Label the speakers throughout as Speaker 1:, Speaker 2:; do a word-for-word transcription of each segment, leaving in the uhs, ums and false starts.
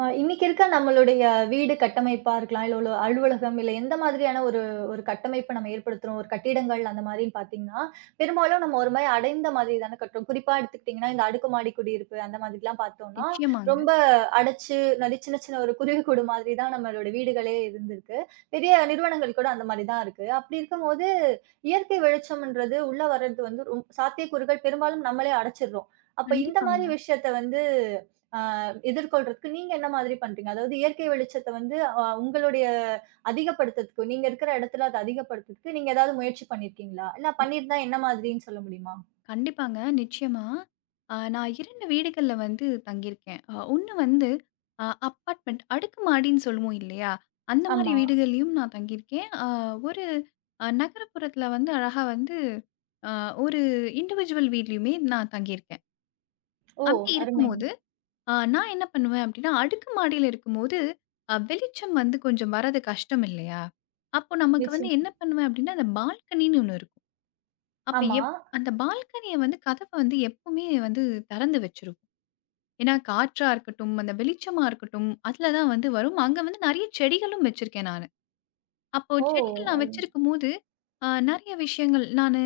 Speaker 1: ஆ இன்னைக்கு இருக்க நம்மளுடைய வீடு கட்டமைப்பா இருக்கலாம். இல்ல ஒரு அலுவலகம், இல்ல எந்த மாதிரியான ஒரு ஒரு கட்டமைப்ப நம்ம ஏற்படுத்துறோம். ஒரு கட்டிடங்கள் அந்த மாதிரின்னு பார்த்தீங்கன்னா, பெரும்பாலும் நம்ம ஒரு மாரி அடைந்த மாதிரி தானே கட்டுறோம். குறிப்பா எடுத்துக்கிட்டீங்கன்னா, இந்த அடுக்குமாடி குடியிருப்பு அந்த மாதிரிலாம் பார்த்தோம்னா,
Speaker 2: நிச்சயமாங்க.
Speaker 1: ரொம்ப அடைச்சு நடி சின்ன சின்ன ஒரு குருவி கூடு மாதிரி தான் நம்மளோட வீடுகளே இருந்திருக்கு. பெரிய நிறுவனங்கள் கூட அந்த மாதிரி தான் இருக்கு. அப்படி இருக்கும்போது, இயற்கை வெளிச்சம்ன்றது உள்ள வர்றது வந்து ரொம் சாத்தியக்கூறுகள் பெரும்பாலும் நம்மளே அடைச்சிடுறோம். அப்ப இந்த
Speaker 2: கண்டிப்பாங்க.
Speaker 1: மாதிரி விஷயத்த வந்து எதிர்கொள்றதுக்கு நீங்க என்ன மாதிரி பண்றீங்க? அதாவது இயற்கை வெளிச்சத்த வந்து அ உங்களுடைய அதிகப்படுத்துறதுக்கு, நீங்க இருக்கிற இடத்துல அத அதிகப்படுத்துறதுக்கு நீங்க ஏதாவது முயற்சி பண்ணியிருக்கீங்களா? இல்ல
Speaker 2: ம்
Speaker 1: பண்ணியிருந்தா என்ன மாதிரின்னு சொல்ல முடியுமா?
Speaker 2: கண்டிப்பாங்க. நிச்சயமா. அ நான் இரண்டு வீடுகள்ல வந்து தங்கியிருக்கேன். அ ஒண்ணு வந்து அ அப்பார்ட்மெண்ட் அடுக்குமாடின்னு சொல்லுவோம் இல்லையா? அந்த மாரி
Speaker 1: ஆமா.
Speaker 2: வீடுகள்லயும் நான் தங்கியிருக்கேன். அ ஒரு அ நகரப்புறத்துல வந்து அழகா வந்து அ ஒரு இண்டிவிஜுவல் வீட்லயுமே நான் தங்கியிருக்கேன்.
Speaker 1: ஓ!
Speaker 2: அப்படி
Speaker 1: அருமைங்க.
Speaker 2: இருக்கும்போது, அ நான் என்ன பண்ணுவேன் அப்படின்னா, அடுக்குமாடியில இருக்கும்போது, அ வெளிச்சம் வந்து கொஞ்சம் வரது கஷ்டம் இல்லையா? அப்போ நமக்கு வந்து என்ன
Speaker 1: நிச்சயமா.
Speaker 2: பண்ணுவேன் அப்படின்னா, அந்த பால்கனின்னு ஒண்ணு இருக்கும். அப்ப
Speaker 1: ஆமா.
Speaker 2: எப் அந்த பால்கனிய வந்து கதவ வந்து எப்பவுமே வந்து திறந்து வச்சுருவோம். ஏன்னா, காற்றா இருக்கட்டும், அந்த வெளிச்சமா இருக்கட்டும், அதுல தான் வந்து வரும். அங்க வந்து நெறைய செடிகளும் வச்சிருக்கேன் நானு. அப்போ
Speaker 1: ஓ!
Speaker 2: செடிகள் நான்
Speaker 1: அது-
Speaker 2: வச்சிருக்கும்போது, அ நெறைய விஷயங்கள் நானு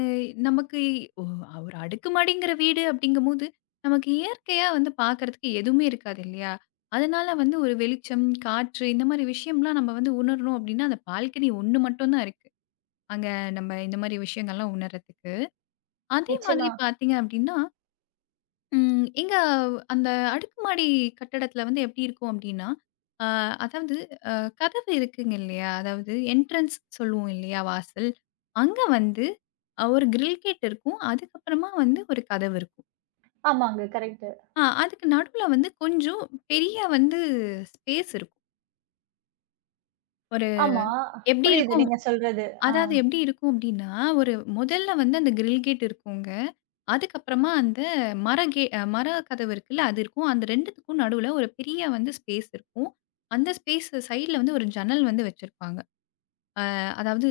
Speaker 2: நமக்கு ஒ ஒரு அடுக்குமாடிங்கிற வீடு அப்படிங்கும்போது, நமக்கு இயற்கையா வந்து பார்க்கறதுக்கு எதுவுமே இருக்காது இல்லையா? அதனால வந்து ஒரு வெளிச்சம், காற்று இந்த மாரி விஷயம்லாம் நம்ம வந்து உணரணும் அப்படின்னா, அந்த பால்கனி ஒண்ணு மட்டும் தான் இருக்கு. அங்க நம்ம இந்த மாரி விஷயங்கள்லாம் உணர்றதுக்கு. அதே
Speaker 1: நிச்சயமா.
Speaker 2: மாதிரி பார்த்தீங்க அப்டின்னா, ம் எங்க அந்த அடுக்குமாடி கட்டடத்தில வந்து எப்டி இருக்கும் அப்டின்னா, அ அதாவது அ கதவு இருக்குங்க இல்லையா? அதாவது என்ட்ரன்ஸ் சொல்லுவோம் இல்லையா? வாசல். அங்க வந்து அ ஒரு கிரில் கேட் இருக்கும். அதுக்கப்புறமா வந்து ஒரு கதவு இருக்கும்.
Speaker 1: ஆமாங்க. கரெக்ட்டு.
Speaker 2: ஆ அதுக்கு நடுவுல வந்து கொஞ்சம் பெரிய வந்து ஸ்பேஸ் இருக்கும். ஒரு
Speaker 1: ஆமா.
Speaker 2: எப்டி
Speaker 1: புரியுது
Speaker 2: இருக்கும்?
Speaker 1: நீங்க சொல்றது. ஆ.
Speaker 2: அதாவது எப்படி இருக்கும் அப்படின்னா, ஒரு முதல்ல வந்து அந்த கிரில் கேட் இருக்குங்க. அதுக்கப்புறமா அந்த மர கே அஹ் மர கதவு இருக்குல்ல, அது இருக்கும். அந்த 2த்துக்கும் நடுவுல ஒரு பெரிய வந்து ஸ்பேஸ் இருக்கும். அந்த ஸ்பேஸ் சைட்ல வந்து ஒரு ஜன்னல் வந்து வச்சிருப்பாங்க. அஹ் அதாவது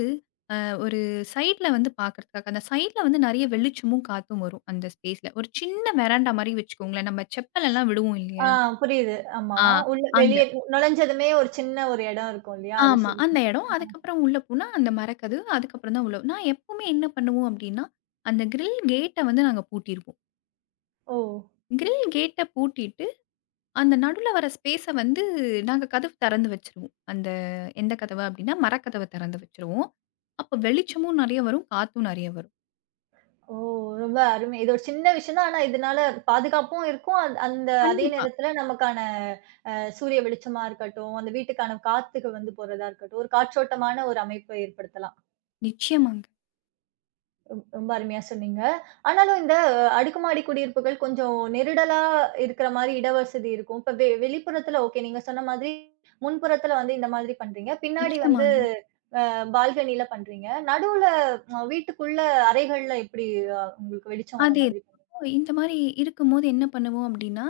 Speaker 2: அ ஒரு சைட்ல வந்து பார்க்கறதுக்காக. அந்த சைட்ல வந்து நெறைய வெளிச்சமும், காத்தும் வரும் அந்த ஸ்பேஸ்ல. ஒரு சின்ன வெராண்டா மாரி வச்சுக்கோங்களேன். நம்ம செப்பல் எல்லாம் விடுவோம்
Speaker 1: ஆ
Speaker 2: இல்லையா?
Speaker 1: புரியுது. ஆமா. உள்ள
Speaker 2: ஆ.
Speaker 1: வெளிய நுழைஞ்சதுமே ஒரு சின்ன ஒரு இடம் இருக்கும் இல்லையா? அத
Speaker 2: ஆமா. அந்த
Speaker 1: சொல்றீங்க.
Speaker 2: இடம். அதுக்கப்புறம் உள்ள போனா அந்த மரக்கதவு. அதுக்கப்புறம் தான் உள்ள நான் எப்பவுமே என்ன பண்ணுவோம் அப்டின்னா, அந்த கிரில் கேட்ட வந்து நாங்க பூட்டிருவோம்.
Speaker 1: ஓ!
Speaker 2: கிரில் கேட்ட பூட்டிட்டு, அந்த நடுவுல வர ஸ்பேஸ வந்து நாங்க கதவு தெறந்து வச்சுருவோம். அந்த எந்த கதவு அப்டின்னா, மரக்கதவ தெறந்து வச்சுருவோம். அப்ப வெளிச்சமும் நெறைய வரும், காத்தும் நெறைய வரும்.
Speaker 1: ஓ! ரொம்ப அருமை. இது ஒரு சின்ன விஷயம் தான். ஆனா இதனால பாதுகாப்பும் இருக்கும். அந் அந்த அதே
Speaker 2: கண்டிப்பா.
Speaker 1: நேரத்துல நமக்கான அ சூரிய வெளிச்சமா இருக்கட்டும், அந்த வீட்டுக்கான காத்துக்கு வந்து போறதா இருக்கட்டும், ஒரு காற்றோட்டமான ஒரு அமைப்பை ஏற்படுத்தலாம்.
Speaker 2: நிச்சயமாங்க,
Speaker 1: ரொம் ரொம்ப அருமையா சொன்னீங்க. ஆனாலும் இந்த அடுக்குமாடி குடியிருப்புகள் கொஞ்சம் நெருடலா இருக்கிற மாரி இடவசதி இருக்கும். இப்ப வெ வெளிப்புறத்துல ஓகே. நீங்க சொன்ன மாதிரி முன்புறத்துல வந்து இந்த மாதிரி பண்றீங்க. பின்னாடி வந்து
Speaker 2: நிச்சயமாங்க.
Speaker 1: அ பால்கனில பண்றீங்க. நடுவுல அ வீட்டுக்குள்ள அறைகள்ல எப்படி அ உங்களுக்கு வெளிச்சம் வர
Speaker 2: அதேதான்.
Speaker 1: மாதிரி?
Speaker 2: இந்த மாரி இருக்கும்போது என்ன பண்ணுவோம் அப்டின்னா,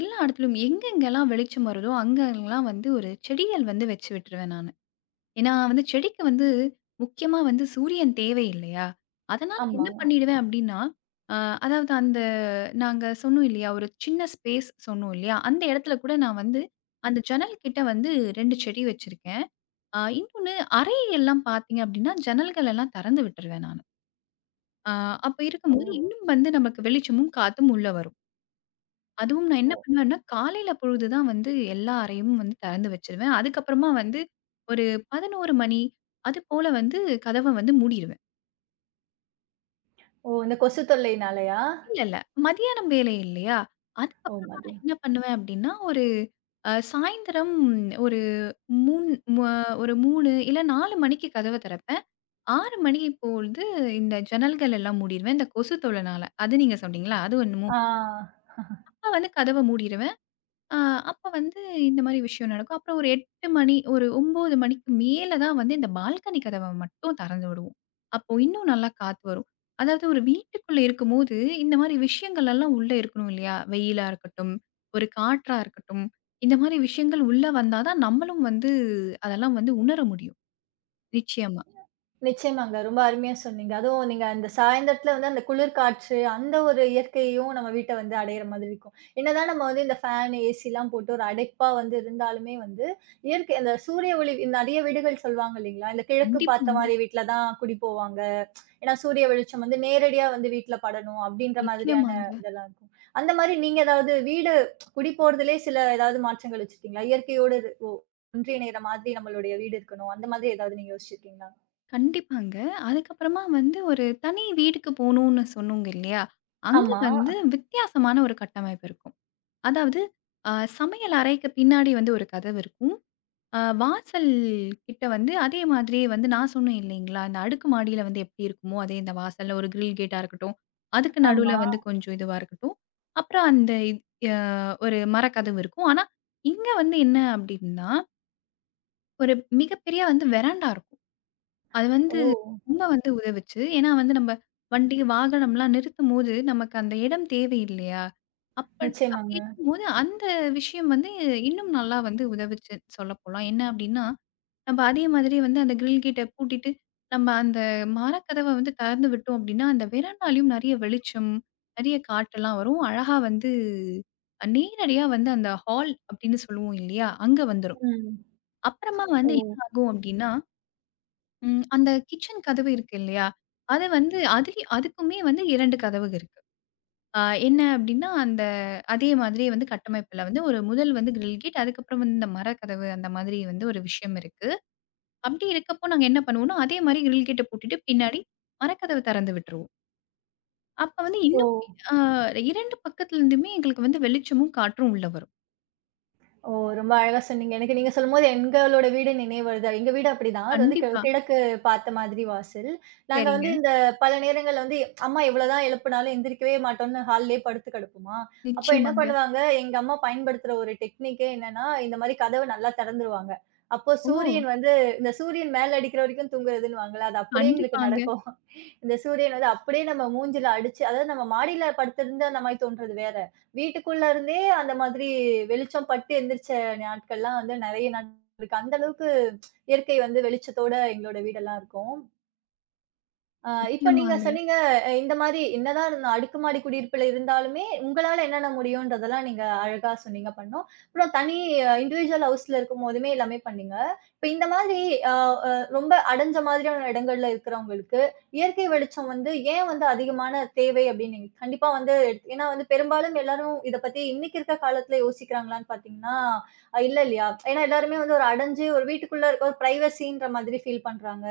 Speaker 2: எல்லா இடத்துலயும் எங்கெங்கலாம் வெளிச்சம் வருதோ, அங்கலாம் வந்து ஒரு செடிகள் வந்து வச்சு விட்டுருவேன் நானு. ஏன்னா வந்து செடிக்கு வந்து முக்கியமா வந்து சூரியன் தேவை இல்லையா? அதனால என்ன
Speaker 1: ஆமா.
Speaker 2: பண்ணிடுவேன் அப்டின்னா, அ அதாவது அந்த நாங்க சொன்னோம் இல்லையா? ஒரு சின்ன ஸ்பேஸ் சொன்னோம் இல்லையா? அந்த இடத்துல கூட நான் வந்து அந்த ஜன்னல் கிட்ட வந்து ரெண்டு செடி வச்சிருக்கேன். அ இன்னொன்னு அறை எல்லாம் பார்த்தீங்க அப்டின்னா, ஜன்னல்கள் எல்லாம் திறந்து விட்டுருவேன் நானு. அ அப்ப
Speaker 1: ஓ!
Speaker 2: இருக்கும்போது இன்னும் வந்து நமக்கு வெளிச்சமும், காத்தும் உள்ள வரும். அதுவும் நான் என்ன பண்ணுவேன்னா, காலையில பொழுது தான் வந்து எல்லா அறையும் வந்து திறந்து வச்சுருவேன். அதுக்கப்புறமா வந்து ஒரு பதினொரு மணி அது போல வந்து கதவ வந்து மூடிருவேன்.
Speaker 1: ஓ! இந்த கொசு தொல்லையினாலயா?
Speaker 2: இல்ல, இல்ல. மதியானம் வேலை இல்லையா?
Speaker 1: ஓ!
Speaker 2: அதுக்கப்புறமா
Speaker 1: மதி
Speaker 2: நான் என்ன பண்ணுவேன் அப்டின்னா, ஒரு அ சாயந்திரம் ஒரு மூணு ம ஒரு மூணு இல்ல நாலு மணிக்கு கதவ திறப்பேன். ஆறு மணி பொழுது இந்த ஜன்னல்கள் எல்லாம் மூடிருவேன். இந்த கொசு தொல்லனால. அது நீங்க சொன்னீங்களா? அது என்னமோ
Speaker 1: ஆ
Speaker 2: அப்ப வந்து கதவ மூடிருவேன். ஆ, அப்ப வந்து இந்த மாரி விஷயம் நடக்கும். அப்புறம் ஒரு எட்டு மணி, ஒரு ஒன்பது மணிக்கு மேல தான் வந்து இந்த பால்கனி கதவ மட்டும் திறந்து விடுவோம். அப்போ இன்னும் நல்லா காத்து வரும். அதாவது ஒரு வீட்டுக்குள்ள இருக்கும்போது, இந்த மாரி விஷயங்கள் எல்லாம் உள்ள இருக்கணும் இல்லையா? வெயிலா இருக்கட்டும், ஒரு காற்றா இருக்கட்டும். இந்த மாரி விஷயங்கள் உள்ள வந்தா தான் நம்மளும் வந்து அதெல்லாம் வந்து உணர முடியும். நிச்சயமா.
Speaker 1: நிச்சயமாங்க. ரொம்ப அருமையா சொன்னீங்க. அதுவும் நீங்க அந்த சாயந்திரத்தில வந்து அந்த குளிர் காற்று, அந்த ஒரு இயற்கையும் நம்ம வீட்ட வந்து அடையிற மாதிரி இருக்கும். என்னதான் நம்ம வந்து இந்த ஃபேன், ஏசிலாம் போட்டு ஒரு அடைப்பா வந்து இருந்தாலுமே வந்து, இயற்கை அந்த சூரிய ஒளி நிறைய வீடுகள் சொல்லுவாங்க இல்லைங்களா? இந்த கிழக்கு பார்த்த
Speaker 2: கண்டிப்பாங்க.
Speaker 1: மாரி வீட்ல தான் குடி போவாங்க. ஏன்னா சூரிய வெளிச்சம் வந்து நேரடியா வந்து வீட்ல படணும் அப்படின்ற மாதிரியான
Speaker 2: நிச்சயமாங்க.
Speaker 1: இதெல்லாம் இருக்கும். அந்த மாரி நீங்க ஏதாவது வீடு குடி போறதிலே சில ஏதாவது மாற்றங்கள் வச்சிருக்கீங்களா? இயற்கையோடு இது ஒ ஒன்றிய நேர மாதிரி நம்மளுடைய வீடு இருக்கணும். அந்த மாதிரி ஏதாவது நீங்க யோசிச்சிருக்கீங்களா?
Speaker 2: கண்டிப்பாங்க. அதுக்கப்புறமா வந்து ஒரு தனி வீடுக்கு போணும்னு சொன்னோங்க இல்லையா? அங்க
Speaker 1: ஆமா,
Speaker 2: வந்து வித்தியாசமான ஒரு கட்டமைப்பு இருக்கும். அதாவது அ சமையல் அறைக்கு பின்னாடி வந்து ஒரு கதவு இருக்கும். அ வாசல் கிட்ட வந்து அதே மாதிரியே வந்து நான் சொன்னேன் இல்லைங்களா, இந்த அடுக்கு மாடியில வந்து எப்படி இருக்குமோ, அதே இந்த வாசல்ல ஒரு கிரில் கேட்டா இருக்கட்டும், அதுக்கு
Speaker 1: ஆமா.
Speaker 2: நடுவுல வந்து கொஞ்சம் இதுவா இருக்கட்டும். அப்புறம் அந்த இத் அ ஒரு மரக்கதவு இருக்கும். ஆனா, இங்க வந்து என்ன அப்படின்னா, ஒரு மிகப்பெரிய வந்து வெராண்டா இருக்கும். அது வந்து
Speaker 1: ஓ!
Speaker 2: ரொம்ப வந்து உதவுச்சு. ஏன்னா வந்து நம்ம வண்டி, வாகனம்லாம் நிறுத்தும்போது, நமக்கு அந்த இடம் தேவை இல்லையா? அப்ப அப்படி
Speaker 1: நிச்சயமாங்க.
Speaker 2: இருக்கும்போது அந்த விஷயம் வந்து இன்னும் நல்லா வந்து உதவுச்சு சொல்லப்போலாம். என்ன அப்படின்னா, நம்ம அதே மாதிரி வந்து அந்த கிரில் கேட்ட பூட்டிட்டு, நம்ம அந்த மரக்கதவ வந்து திறந்து விட்டோம் அப்படின்னா, அந்த வெராண்டாலயும் நெறைய வெளிச்சம், நெறைய காற்றெல்லாம் வரும். அழகா வந்து அ நேரடியா வந்து அந்த ஹால் அப்படின்னு சொல்லுவோம் இல்லையா? அங்க வந்துரும்.
Speaker 1: ம்.
Speaker 2: அப்புறமா வந்து
Speaker 1: ஓ!
Speaker 2: என்ன ஆகும் அப்படின்னா ம். அந்த கிச்சன் கதவு இருக்கு இல்லையா? அது வந்து அதுலயே அதுக்குமே வந்து இரண்டு கதவு இருக்கு. அ என்ன அப்டின்னா, அந்த அதே மாதிரியே வந்து கட்டமைப்புல வந்து ஒரு முதல் வந்து கிரில் கேட், அதுக்கப்புறம் வந்து இந்த மரக்கதவு அந்த மாதிரி வந்து ஒரு விஷயம் இருக்கு. அப்டி இருக்கப்போ நாங்க என்ன பண்ணுவோம்னா, அதே மாரி கிரில் கேட்ட பூட்டிட்டு பின்னாடி மரக்கதவு தெறந்து விட்டுருவோம். அப்ப வந்து
Speaker 1: ஓ!
Speaker 2: இன்னும் அ இரண்டு பக்கத்துலருந்துமே எங்களுக்கு வந்து வெளிச்சமும், காற்றும் உள்ள வரும்.
Speaker 1: ஓ! ரொம்ப அழகா சொன்னீங்க. எனக்கு நீங்க சொல்லும்போது எங்களோட வீடு நினைவு வருது. எங்க வீடு அப்படிதான். அது வந்து கி
Speaker 2: கண்டிப்பா.
Speaker 1: கிழக்கு பார்த்த மாதிரி வாசல். நாங்க வந்து
Speaker 2: சரிங்க.
Speaker 1: இந்த பல நேரங்கள்ல வந்து அம்மா எவ்வளோதான் எழுப்புனாலும் எந்திரிக்கவே மாட்டோம்னு ஹால்லயே படுத்து கிடப்போமா, அப்ப என்ன
Speaker 2: நிச்சயமாங்க.
Speaker 1: பண்ணுவாங்க, எங்க அம்மா பயன்படுத்துற ஒரு டெக்னிக்கே என்னன்னா, இந்த மாரி கதவ நல்லா திறந்துருவாங்க. அப்போ
Speaker 2: ஓ!
Speaker 1: சூரியன் வந்து இந்த சூரியன் மேல அடிக்கிற வரைக்கும் தூங்குறதுன்னுவாங்கல்ல, அது அப்படியே எங்களுக்கு
Speaker 2: கண்டிப்பாங்க.
Speaker 1: நடக்கும். இந்த சூரியன் வந்து அப்படியே நம்ம மூஞ்சில அடிச்சு அதாவது நம்ம மாடியில படுத்திருந்தா அந்த மாரி தோன்றது வேற. வீட்டுக்குள்ள இருந்தே அந்த மாதிரி வெளிச்சம் பட்டு எந்திரிச்ச நாட்கள்லாம் வந்து நெறைய நாட்கள் இருக்கு. அந்த அளவுக்கு இயற்கை வந்து வெளிச்சத்தோட எங்களோட வீடெல்லாம் இருக்கும். ஆ இப்ப நீங்க
Speaker 2: நிச்சயமாங்க.
Speaker 1: சொன்னீங்க, அஹ் இந்த மாரி என்னதான் இருந்த அடுக்குமாடி குடியிருப்புல இருந்தாலுமே, உங்களால என்னென்ன முடியுன்றதெல்லாம் நீங்க அழகா சொன்னீங்க, பண்ணோம். அப்புறம் தனி இண்டிவிஜுவல் ஹவுஸ்ல இருக்கும்போதுமே எல்லாமே பண்ணீங்க. இப்ப இந்த மாதிரி அ அ ரொம்ப அடைஞ்ச மாதிரியான இடங்கள்ல இருக்கிறவங்களுக்கு, இயற்கை வெளிச்சம் வந்து ஏன் வந்து அதிகமான தேவை அப்படின்னு நீங்க கண்டிப்பா வந்து எடுத்து- ஏன்னா வந்து பெரும்பாலும் எல்லாரும் இத பத்தி இன்னைக்கு இருக்க காலத்துல யோசிக்கிறாங்களான்னு பார்த்தீங்கன்னா, இல்ல இல்லையா? ஏன்னா எல்லாருமே வந்து ஒரு அடைஞ்சு ஒரு வீட்டுக்குள்ள இருக்க ஒரு பிரைவசின்ற மாதிரி ஃபீல் பண்றாங்க.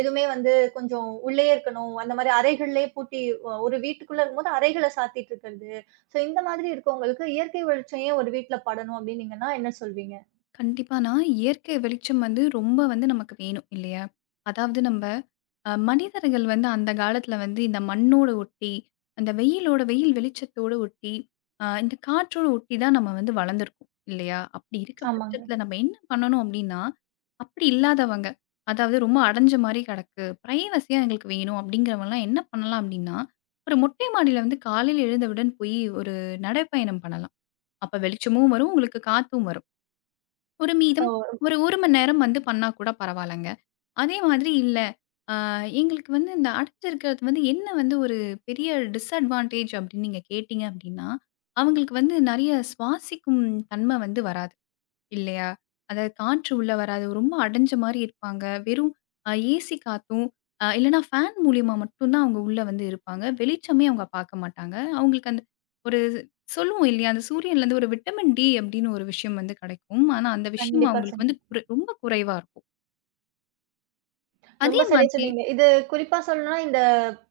Speaker 1: எதுவுமே வந்து கொஞ்சம் உள்ளயே இருக்கணும். அந்த மாரி அறைகள்லயே பூட்டி அ ஒரு வீட்டுக்குள்ள இருக்கும்போது அறைகள சாத்திட்டு இருக்கிறது. ஸோ இந்த மாதிரி இருக்கவங்களுக்கு இயற்கை வெளிச்சம் ஏன் ஒரு வீட்ல படணும் அப்டின்னீங்கன்னா என்ன சொல்வீங்க?
Speaker 2: கண்டிப்பானா, இயற்கை வெளிச்சம் வந்து ரொம்ப வந்து நமக்கு வேணும் இல்லையா? அதாவது நம்ப அ மனிதர்கள் வந்து அந்த காலத்துல வந்து இந்த மண்ணோட ஒட்டி, அந்த வெயிலோட வெயில் வெளிச்சத்தோட ஒட்டி, அ இந்த காற்றோட ஒட்டி தான் நம்ம வந்து வளர்ந்துருக்கோம் இல்லையா? அப்படி இருக்க
Speaker 1: ஆமாங்க.
Speaker 2: பட்சத்துல நம்ம என்ன பண்ணணும் அப்படின்னா, அப்படி இல்லாதவங்க, அதாவது ரொம்ப அடைஞ்ச மாரி கிடக்கு, பிரைவசியா எங்களுக்கு வேணும் அப்படிங்கிறவங்கலாம் என்ன பண்ணலாம் அப்படின்னா, ஒரு மொட்டை மாடியில வந்து காலையில எழுந்தவுடன் போய் ஒரு நடைப்பயணம் பண்ணலாம். அப்ப வெளிச்சமும் வரும், உங்களுக்கு காத்தும் வரும். ஒரு
Speaker 1: ஓ!
Speaker 2: மீதம் ஒரு 1 மணி நேரம் வந்து பண்ணா கூட பரவாயில்லங்க. அதே மாதிரி இல்ல, அ எங்களுக்கு வந்து இந்த அடைச்சிருக்கிறது வந்து என்ன வந்து ஒரு பெரிய டிஸ்அட்வான்டேஜ் அப்படின்னு நீங்க கேட்டீங்க அப்படின்னா, அவங்களுக்கு வந்து நெறைய சுவாசிக்கும் தன்மை வந்து வராது. இல்லையா? அதாவது காற்று உள்ள வராது. ரொம்ப அடைஞ்ச மாரி இருப்பாங்க. வெறும் அ ஏசி காத்தும், அ இல்லன்னா ஃபேன் மூலியமா மட்டும் தான் அவங்க உள்ள வந்து இருப்பாங்க. வெளிச்சமே அவங்க பார்க்க மாட்டாங்க. அவங்களுக்கு அந்த ஒரு சொல்லுவோம் இல்லையா? அந்த சூரியன்லேருந்து ஒரு விட்டமின் டி அப்டின்னு ஒரு விஷயம் வந்து கிடைக்கும். ஆனா, அந்த விஷயம்
Speaker 1: கண்டிப்பா
Speaker 2: அவங்களுக்கு வந்து
Speaker 1: சொன்னீங்க.
Speaker 2: குறை ரொம்ப குறைவா இருக்கும்.
Speaker 1: ரொம்ப
Speaker 2: அதே
Speaker 1: சரியா
Speaker 2: மாதிரி
Speaker 1: சொன்னீங்க. இது குறிப்பா சொல்லணும்னா, இந்த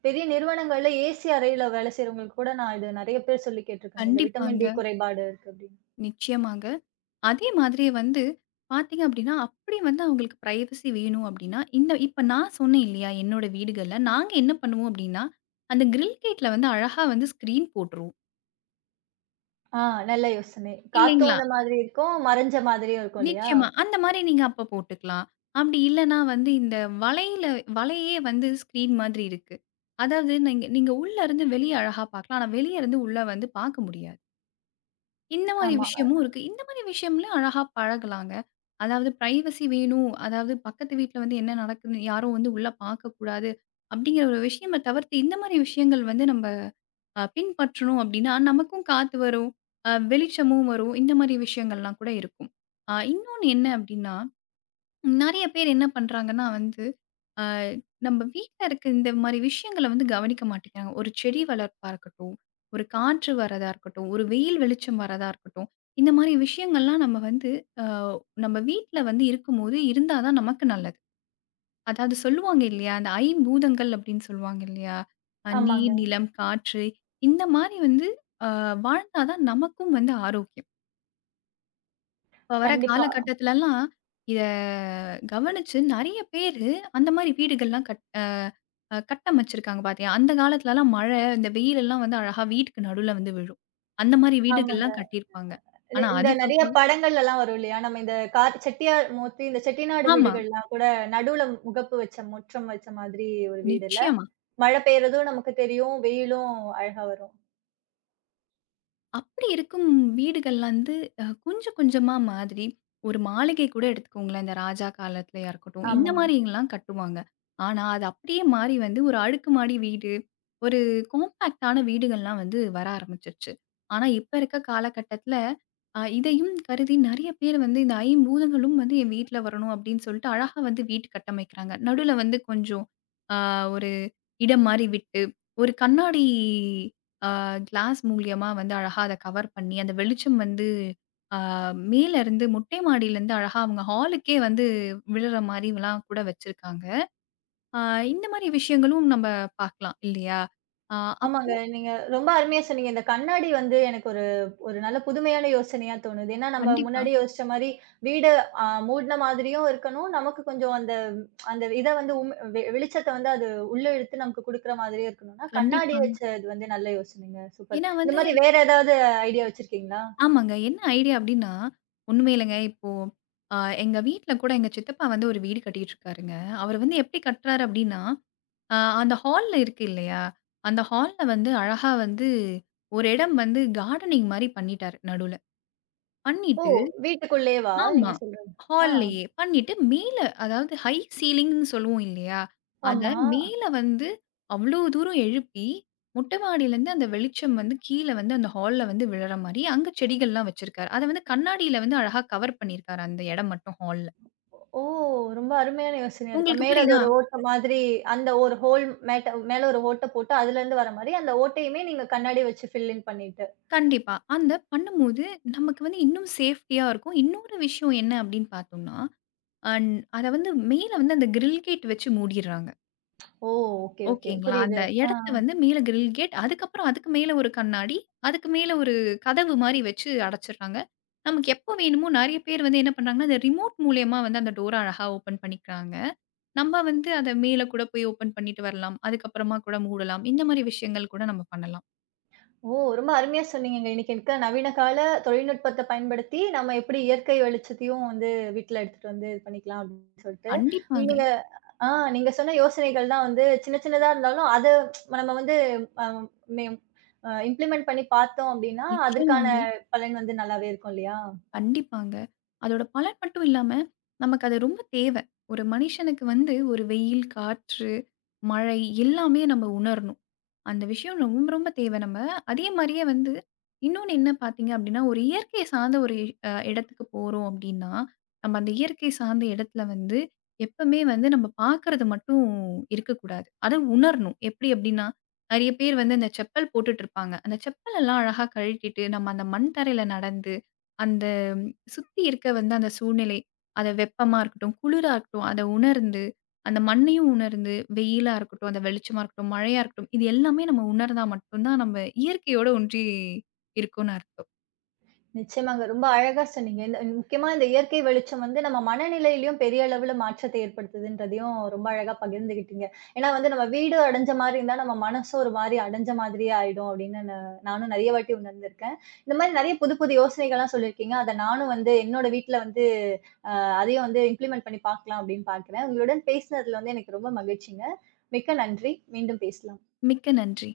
Speaker 1: பெரிய நிறுவனங்கள்ல ஏசி அறையில வேலை செய்றவங்களுக்கு கூட நான் இது நெறைய பேர் சொல்லி கேட்டுருக்கேங்க. இந்த விட்டமின் டி
Speaker 2: கண்டிப்பாங்க.
Speaker 1: குறைபாடு இருக்கு அப்டின்னு.
Speaker 2: நிச்சயமாங்க. அதே மாதிரி வந்து பார்த்தீங்க அப்படின்னா, அப்படி வந்து அவங்களுக்கு பிரைவசி வேணும் அப்படின்னா, இந்த இப்ப நான் சொன்னேன் இல்லையா? என்னோட வீடுகள்ல நாங்க என்ன பண்ணுவோம் அப்படின்னா, அந்த கிரில் கேட்ல வந்து அழகா வந்து ஸ்க்ரீன் போட்டுருவோம்.
Speaker 1: ஆ நல்ல யோசனை. காத்தும்
Speaker 2: இல்லைங்களா?
Speaker 1: அந்த மாதிரி இருக்கும், மறைஞ்ச மாதிரியும் இருக்கும் இல்லையா?
Speaker 2: நிச்சயமா. அந்த மாரி நீங்க அப்ப போட்டுக்கலாம். அப்படி இல்லன்னா வந்து இந்த வலையில வலையே வந்து ஸ்க்ரீன் மாதிரி இருக்கு. அதாவது நீங்க நீங்க உள்ள இருந்து வெளிய அழகா பார்க்கலாம். ஆனா வெளிய இருந்து உள்ள வந்து பார்க்க முடியாது. இந்த மாரி
Speaker 1: ஆமா,
Speaker 2: விஷயமும் இருக்கு. இந்த மாரி விஷயம்ல அழகா பழகலாங்க. அதாவது பிரைவசி வேணும். அதாவது பக்கத்து வீட்ல வந்து என்ன நடக்குதுன்னு யாரும் வந்து உள்ள பார்க்கக்கூடாது. அப்படிங்கிற ஒரு விஷயம தவிர்த்து இந்த மாரி விஷயங்கள் வந்து நம்ம அ பின்பற்றணும் அப்படின்னா, நமக்கும் காத்து வரும். அ வெளிச்சமும் வரும். இந்த மாரி விஷயங்கள்லாம் கூட இருக்கும். அ இன்னொன்னு என்ன அப்படின்னா நெறைய பேர் என்ன பண்றாங்கன்னா வந்து, அ நம்ம வீட்ல இருக்க இந்த மாரி விஷயங்கள வந்து கவனிக்க மாட்டேங்கிறாங்க. ஒரு செடி வளர்ப்பா இருக்கட்டும், ஒரு காற்று வரதா இருக்கட்டும், ஒரு வெயில் வெளிச்சம் வரதா இருக்கட்டும். இந்த மாரி விஷயங்கள்லாம் நம்ம வந்து அ நம்ம வீட்ல வந்து இருக்கும்போது இருந்தா தான் நமக்கு நல்லது. அதாவது சொல்லுவாங்க இல்லையா? அந்த ஐம்பூதங்கள் அப்படின்னு சொல்லுவாங்க இல்லையா? அ நீர்,
Speaker 1: ஆமாங்க.
Speaker 2: நிலம், காற்று இந்த மாரி வந்து அ வாழ்ந்தா தான் நமக்கும் வந்து ஆரோக்கியம். இப்ப வர
Speaker 1: கண்டிப்பா.
Speaker 2: காலகட்டத்துலலாம் இத கவனிச்சு நெறைய பேரு அந்த மாரி வீடுகள்லாம் கட் அ அ கட்டமைச்சிருக்காங்க பாத்தியா? அந்த காலத்துலலாம் மழை, இந்த வெயிலெல்லாம் வந்து அழகா வீட்டுக்கு நடுவுல வந்து விழும். அந்த மாரி
Speaker 1: ஆமாங்க.
Speaker 2: வீடுகள்லாம் கட்டியிருப்பாங்க.
Speaker 1: இந்த
Speaker 2: ஆனா
Speaker 1: இந்த நெறைய
Speaker 2: அதுக்கப்புறம்
Speaker 1: படங்கள்லலாம் வரும் இல்லையா? நம்ம இந்த கார் செட்டியார் மூர்த்தி இந்த செட்டிநாடு
Speaker 2: ஆமா.
Speaker 1: வீடுகள்லாம் கூட நடுவுல முகப்பு வச்ச முற்றம் வச்ச மாதிரி ஒரு வீடுல்ல.
Speaker 2: நிச்சயமா.
Speaker 1: மழை பெய்றதும் நமக்கு தெரியும். வெயிலும் அழகா வரும்.
Speaker 2: அப்படி இருக்கும் வீடுகள்ல வந்து அ கொஞ்சம் கொஞ்சமா மாதிரி, ஒரு மாளிகை கூட எடுத்துக்கோங்களேன், இந்த ராஜா காலத்துலயா இருக்கட்டும், இந்த
Speaker 1: ஆமா.
Speaker 2: மாரிலாம் கட்டுவாங்க. ஆனா, அது அப்படியே மாறி வந்து ஒரு அடுக்குமாடி வீடு, ஒரு காம்பேக்ட்டான வீடுகள்லாம் வந்து வர ஆரம்பிச்சுருச்சு. ஆனா, இப்ப இருக்க காலகட்டத்தில அ இதையும் கருதி நெறைய பேர் வந்து இந்த ஐம்பூதங்களும் வந்து என் வீட்ல வரணும் அப்படின்னு சொல்லிட்டு, அழகா வந்து வீடு கட்டமைக்கிறாங்க. நடுவுல வந்து கொஞ்சம் ஆ ஒரு இடம் மாறி விட்டு, ஒரு கண்ணாடி அ கிளாஸ் மூலியமா வந்து அழகா அத கவர் பண்ணி, அந்த வெளிச்சம் வந்து அ மேலருந்து மொட்டை மாடியிலருந்து அழகா அவங்க ஹாலுக்கே வந்து விழுற மாரிலாம் கூட வச்சிருக்காங்க. அ இந்த மாரி விஷயங்களும் நம்ம பார்க்கலாம் இல்லையா? அ
Speaker 1: ஆமாங்க.
Speaker 2: அப்போ
Speaker 1: நீங்க ரொம்ப அருமையா சொன்னீங்க. இந்த கண்ணாடி வந்து எனக்கு ஒரு ஒரு நல்ல புதுமையான யோசனையா தோணுது. ஏன்னா, நம்ம
Speaker 2: கண்டிப்பா,
Speaker 1: முன்னாடி யோசிச்ச மாரி வீடு அ மூடுன மாதிரியும் இருக்கணும். நமக்கு கொஞ்சம் அந்த அந்த இத வந்து உம் வெ வெளிச்சத்த வந்து அது உள்ள இழுத்து நமக்கு குடுக்குற மாதிரியும் இருக்கணும்னா, கண்ணாடி
Speaker 2: கண்டிப்பாங்க.
Speaker 1: வச்சது வந்து நல்ல யோசனைங்க. சூப்பர்.
Speaker 2: ஏன்னா
Speaker 1: இந்த
Speaker 2: வந்து
Speaker 1: மாரி வேற ஏதாவது ஐடியா வச்சிருக்கீங்களா?
Speaker 2: ஆமாங்க. என்ன ஐடியா அப்டின்னா, ஒண்ணுமே இல்லங்க. இப்போ அ எங்க வீட்ல கூட எங்க சித்தப்பா வந்து ஒரு வீடு கட்டிட்டு இருக்காருங்க. அவரு வந்து எப்டி கட்டுறாரு அப்டின்னா அ அந்த ஹால்ல இருக்கு இல்லையா? அந்த ஹால்ல வந்து அழகா வந்து ஒரு இடம் வந்து கார்டனிங் மாரி பண்ணிட்டாரு நடுவுல.
Speaker 1: ஓ!
Speaker 2: பண்ணிட்டு
Speaker 1: வீட்டுக்குள்ளேயேவா?
Speaker 2: ஆமா.
Speaker 1: நீங்க சொல்றது. ஆ.
Speaker 2: ஹால்லயே பண்ணிட்டு மேல அதாவது ஹை சீலிங்ன்னு சொல்லுவோம் இல்லையா? அத
Speaker 1: ஆமா.
Speaker 2: மேல வந்து அவ்ளோ தூரம் எழுப்பி, மொட்ட மாடியிலேருந்து அந்த வெளிச்சம் வந்து கீழ வந்து அந்த ஹால்ல வந்து விழற மாரி அங்க செடிகள்லாம் வச்சிருக்காரு. அத வந்து கண்ணாடியில வந்து அழகா கவர் பண்ணியிருக்காரு அந்த இடம் மட்டும் ஹால்ல.
Speaker 1: ஓ! ரொம்ப அருமையான யோசனையா இருக்கு.
Speaker 2: உங்களுக்கு
Speaker 1: மேல அது
Speaker 2: புரியுதா?
Speaker 1: ஒரு ஓட்ட மாதிரி அந்த ஒரு ஹோல் மேட்ட மேல ஒரு ஓட்ட போட்டு அதுலருந்து வர மாரி, அந்த ஓட்டையுமே நீங்க கண்ணாடி வச்சு ஃபில் இன் பண்ணிட்டு.
Speaker 2: கண்டிப்பா. அந்த பண்ணும்போது, நமக்கு வந்து இன்னும் சேஃப்டியா இருக்கும். இன்னொரு விஷயம் என்ன அப்படின்னு பார்த்தோம்னா, அன் அத வந்து மேல வந்து அந்த கிரில் கேட் வச்சு மூடிர்றாங்க.
Speaker 1: ஓ! Okay, okay.
Speaker 2: ஓகேங்களா? அந்த
Speaker 1: புரியுது. ஆ.
Speaker 2: இடத்த வந்து மேல கிரில் கேட், அதுக்கப்புறம் அதுக்கு மேல ஒரு கண்ணாடி, அதுக்கு மேல ஒரு கதவு மாரி வச்சு அடைச்சிர்றாங்க. நமக்கு எப்போ வேணுமோ நெறைய பேர் வந்து என்ன பண்றாங்கன்னா, அந்த ரிமோட் மூலியமா வந்து அந்த டோர அழகா ஓப்பன் பண்ணிக்கிறாங்க. நம்ம வந்து அத மேல கூட போய் ஓப்பன் பண்ணிட்டு வரலாம். அதுக்கப்புறமா கூட மூடலாம். இந்த மாரி விஷயங்கள் கூட நம்ம பண்ணலாம்.
Speaker 1: ஓ! ரொம்ப அருமையா சொன்னீங்கங்க. இன்னைக்கு இருக்க நவீன கால தொழில்நுட்பத்த பயன்படுத்தி, நம்ம எப்படி இயற்கை வெளிச்சத்தையும் வந்து வீட்ல எடுத்துட்டு வந்து இது பண்ணிக்கலாம் அப்படின்னு சொல்ட்டு.
Speaker 2: கண்டிப்பாங்க.
Speaker 1: நீங்க ஆ நீங்க சொன்ன யோசனைகள் தான் வந்து சின்ன சின்னதா இருந்தாலும், அத நம்ம வந்து அ மே அ இம்ப்ளிமெண்ட் பண்ணி பார்த்தோம் அப்படின்னா, அதற்கான
Speaker 2: நிச்சயமாங்க.
Speaker 1: பலன் வந்து நல்லாவே இருக்கும் இல்லையா?
Speaker 2: கண்டிப்பாங்க. அதோட பலன் மட்டும் இல்லாம, நமக்கு அது ரொம்ப தேவை. ஒரு மனுஷனுக்கு வந்து ஒரு வெயில், காற்று, மழை எல்லாமே நம்ம உணரணும். அந்த விஷயம் ரொம்ப ரொம்ப தேவை நம்ம. அதே மாரியே வந்து இன்னொன்னு என்ன பார்த்தீங்க அப்டின்னா, ஒரு இயற்கை சார்ந்த ஒரு அ இடத்துக்கு போறோம் அப்டின்னா, நம்ம அந்த இயற்கை சார்ந்த இடத்துல வந்து எப்பமே வந்து நம்ம பார்க்கறது மட்டும் இருக்கக்கூடாது. அத உணரணும். எப்டி அப்டின்னா, நெறைய பேர் வந்து அந்த செப்பல் போட்டுட்ருப்பாங்க. அந்த செப்பல் எல்லாம் அழகா கழட்டிட்டு நம்ம அந்த மண் தரையில நடந்து, அந்த சுத்தி இருக்க வந்து அந்த சூழ்நிலை, அது வெப்பமா இருக்கட்டும், குளிரா இருக்கட்டும், அத உணர்ந்து அந்த மண்ணையும் உணர்ந்து, வெயிலா இருக்கட்டும், அந்த வெளிச்சமா இருக்கட்டும், மழையா இருக்கட்டும், இது எல்லாமே நம்ம உணர்ந்தா மட்டும் தான் நம்ம இயற்கையோட ஒன்றி இருக்கோம்னு அர்த்தம்.
Speaker 1: நிச்சயமாங்க. ரொம்ப அழகா சொன்னீங்க. இந்த முக்கியமா இந்த இயற்கை வெளிச்சம் வந்து நம்ம மனநிலையிலயும் பெரிய அளவுல மாற்றத்தை ஏற்படுத்துதுன்றதையும் ரொம்ப அழகா பகிர்ந்துகிட்டீங்க. ஏன்னா வந்து நம்ம வீடு அடைஞ்ச மாரி இருந்தா நம்ம மனசும் ஒரு மாரி அடைஞ்ச மாதிரியே ஆயிடும் அப்படின்னு நா நானும் நெறைய வாட்டி உணர்ந்திருக்கேன். இந்த மாரி நெறைய புது புது யோசனைகள்லாம் சொல்லியிருக்கீங்க. அத நானும் வந்து என்னோட வீட்ல வந்து அதையும் வந்து இம்ப்ளிமெண்ட் பண்ணி பார்க்கலாம் அப்படின்னு பார்க்கிறேன். உங்களுடன் பேசினதுல வந்து எனக்கு ரொம்ப மகிழ்ச்சிங்க. மிக்க நன்றி. மீண்டும் பேசலாம்.
Speaker 2: மிக்க நன்றி.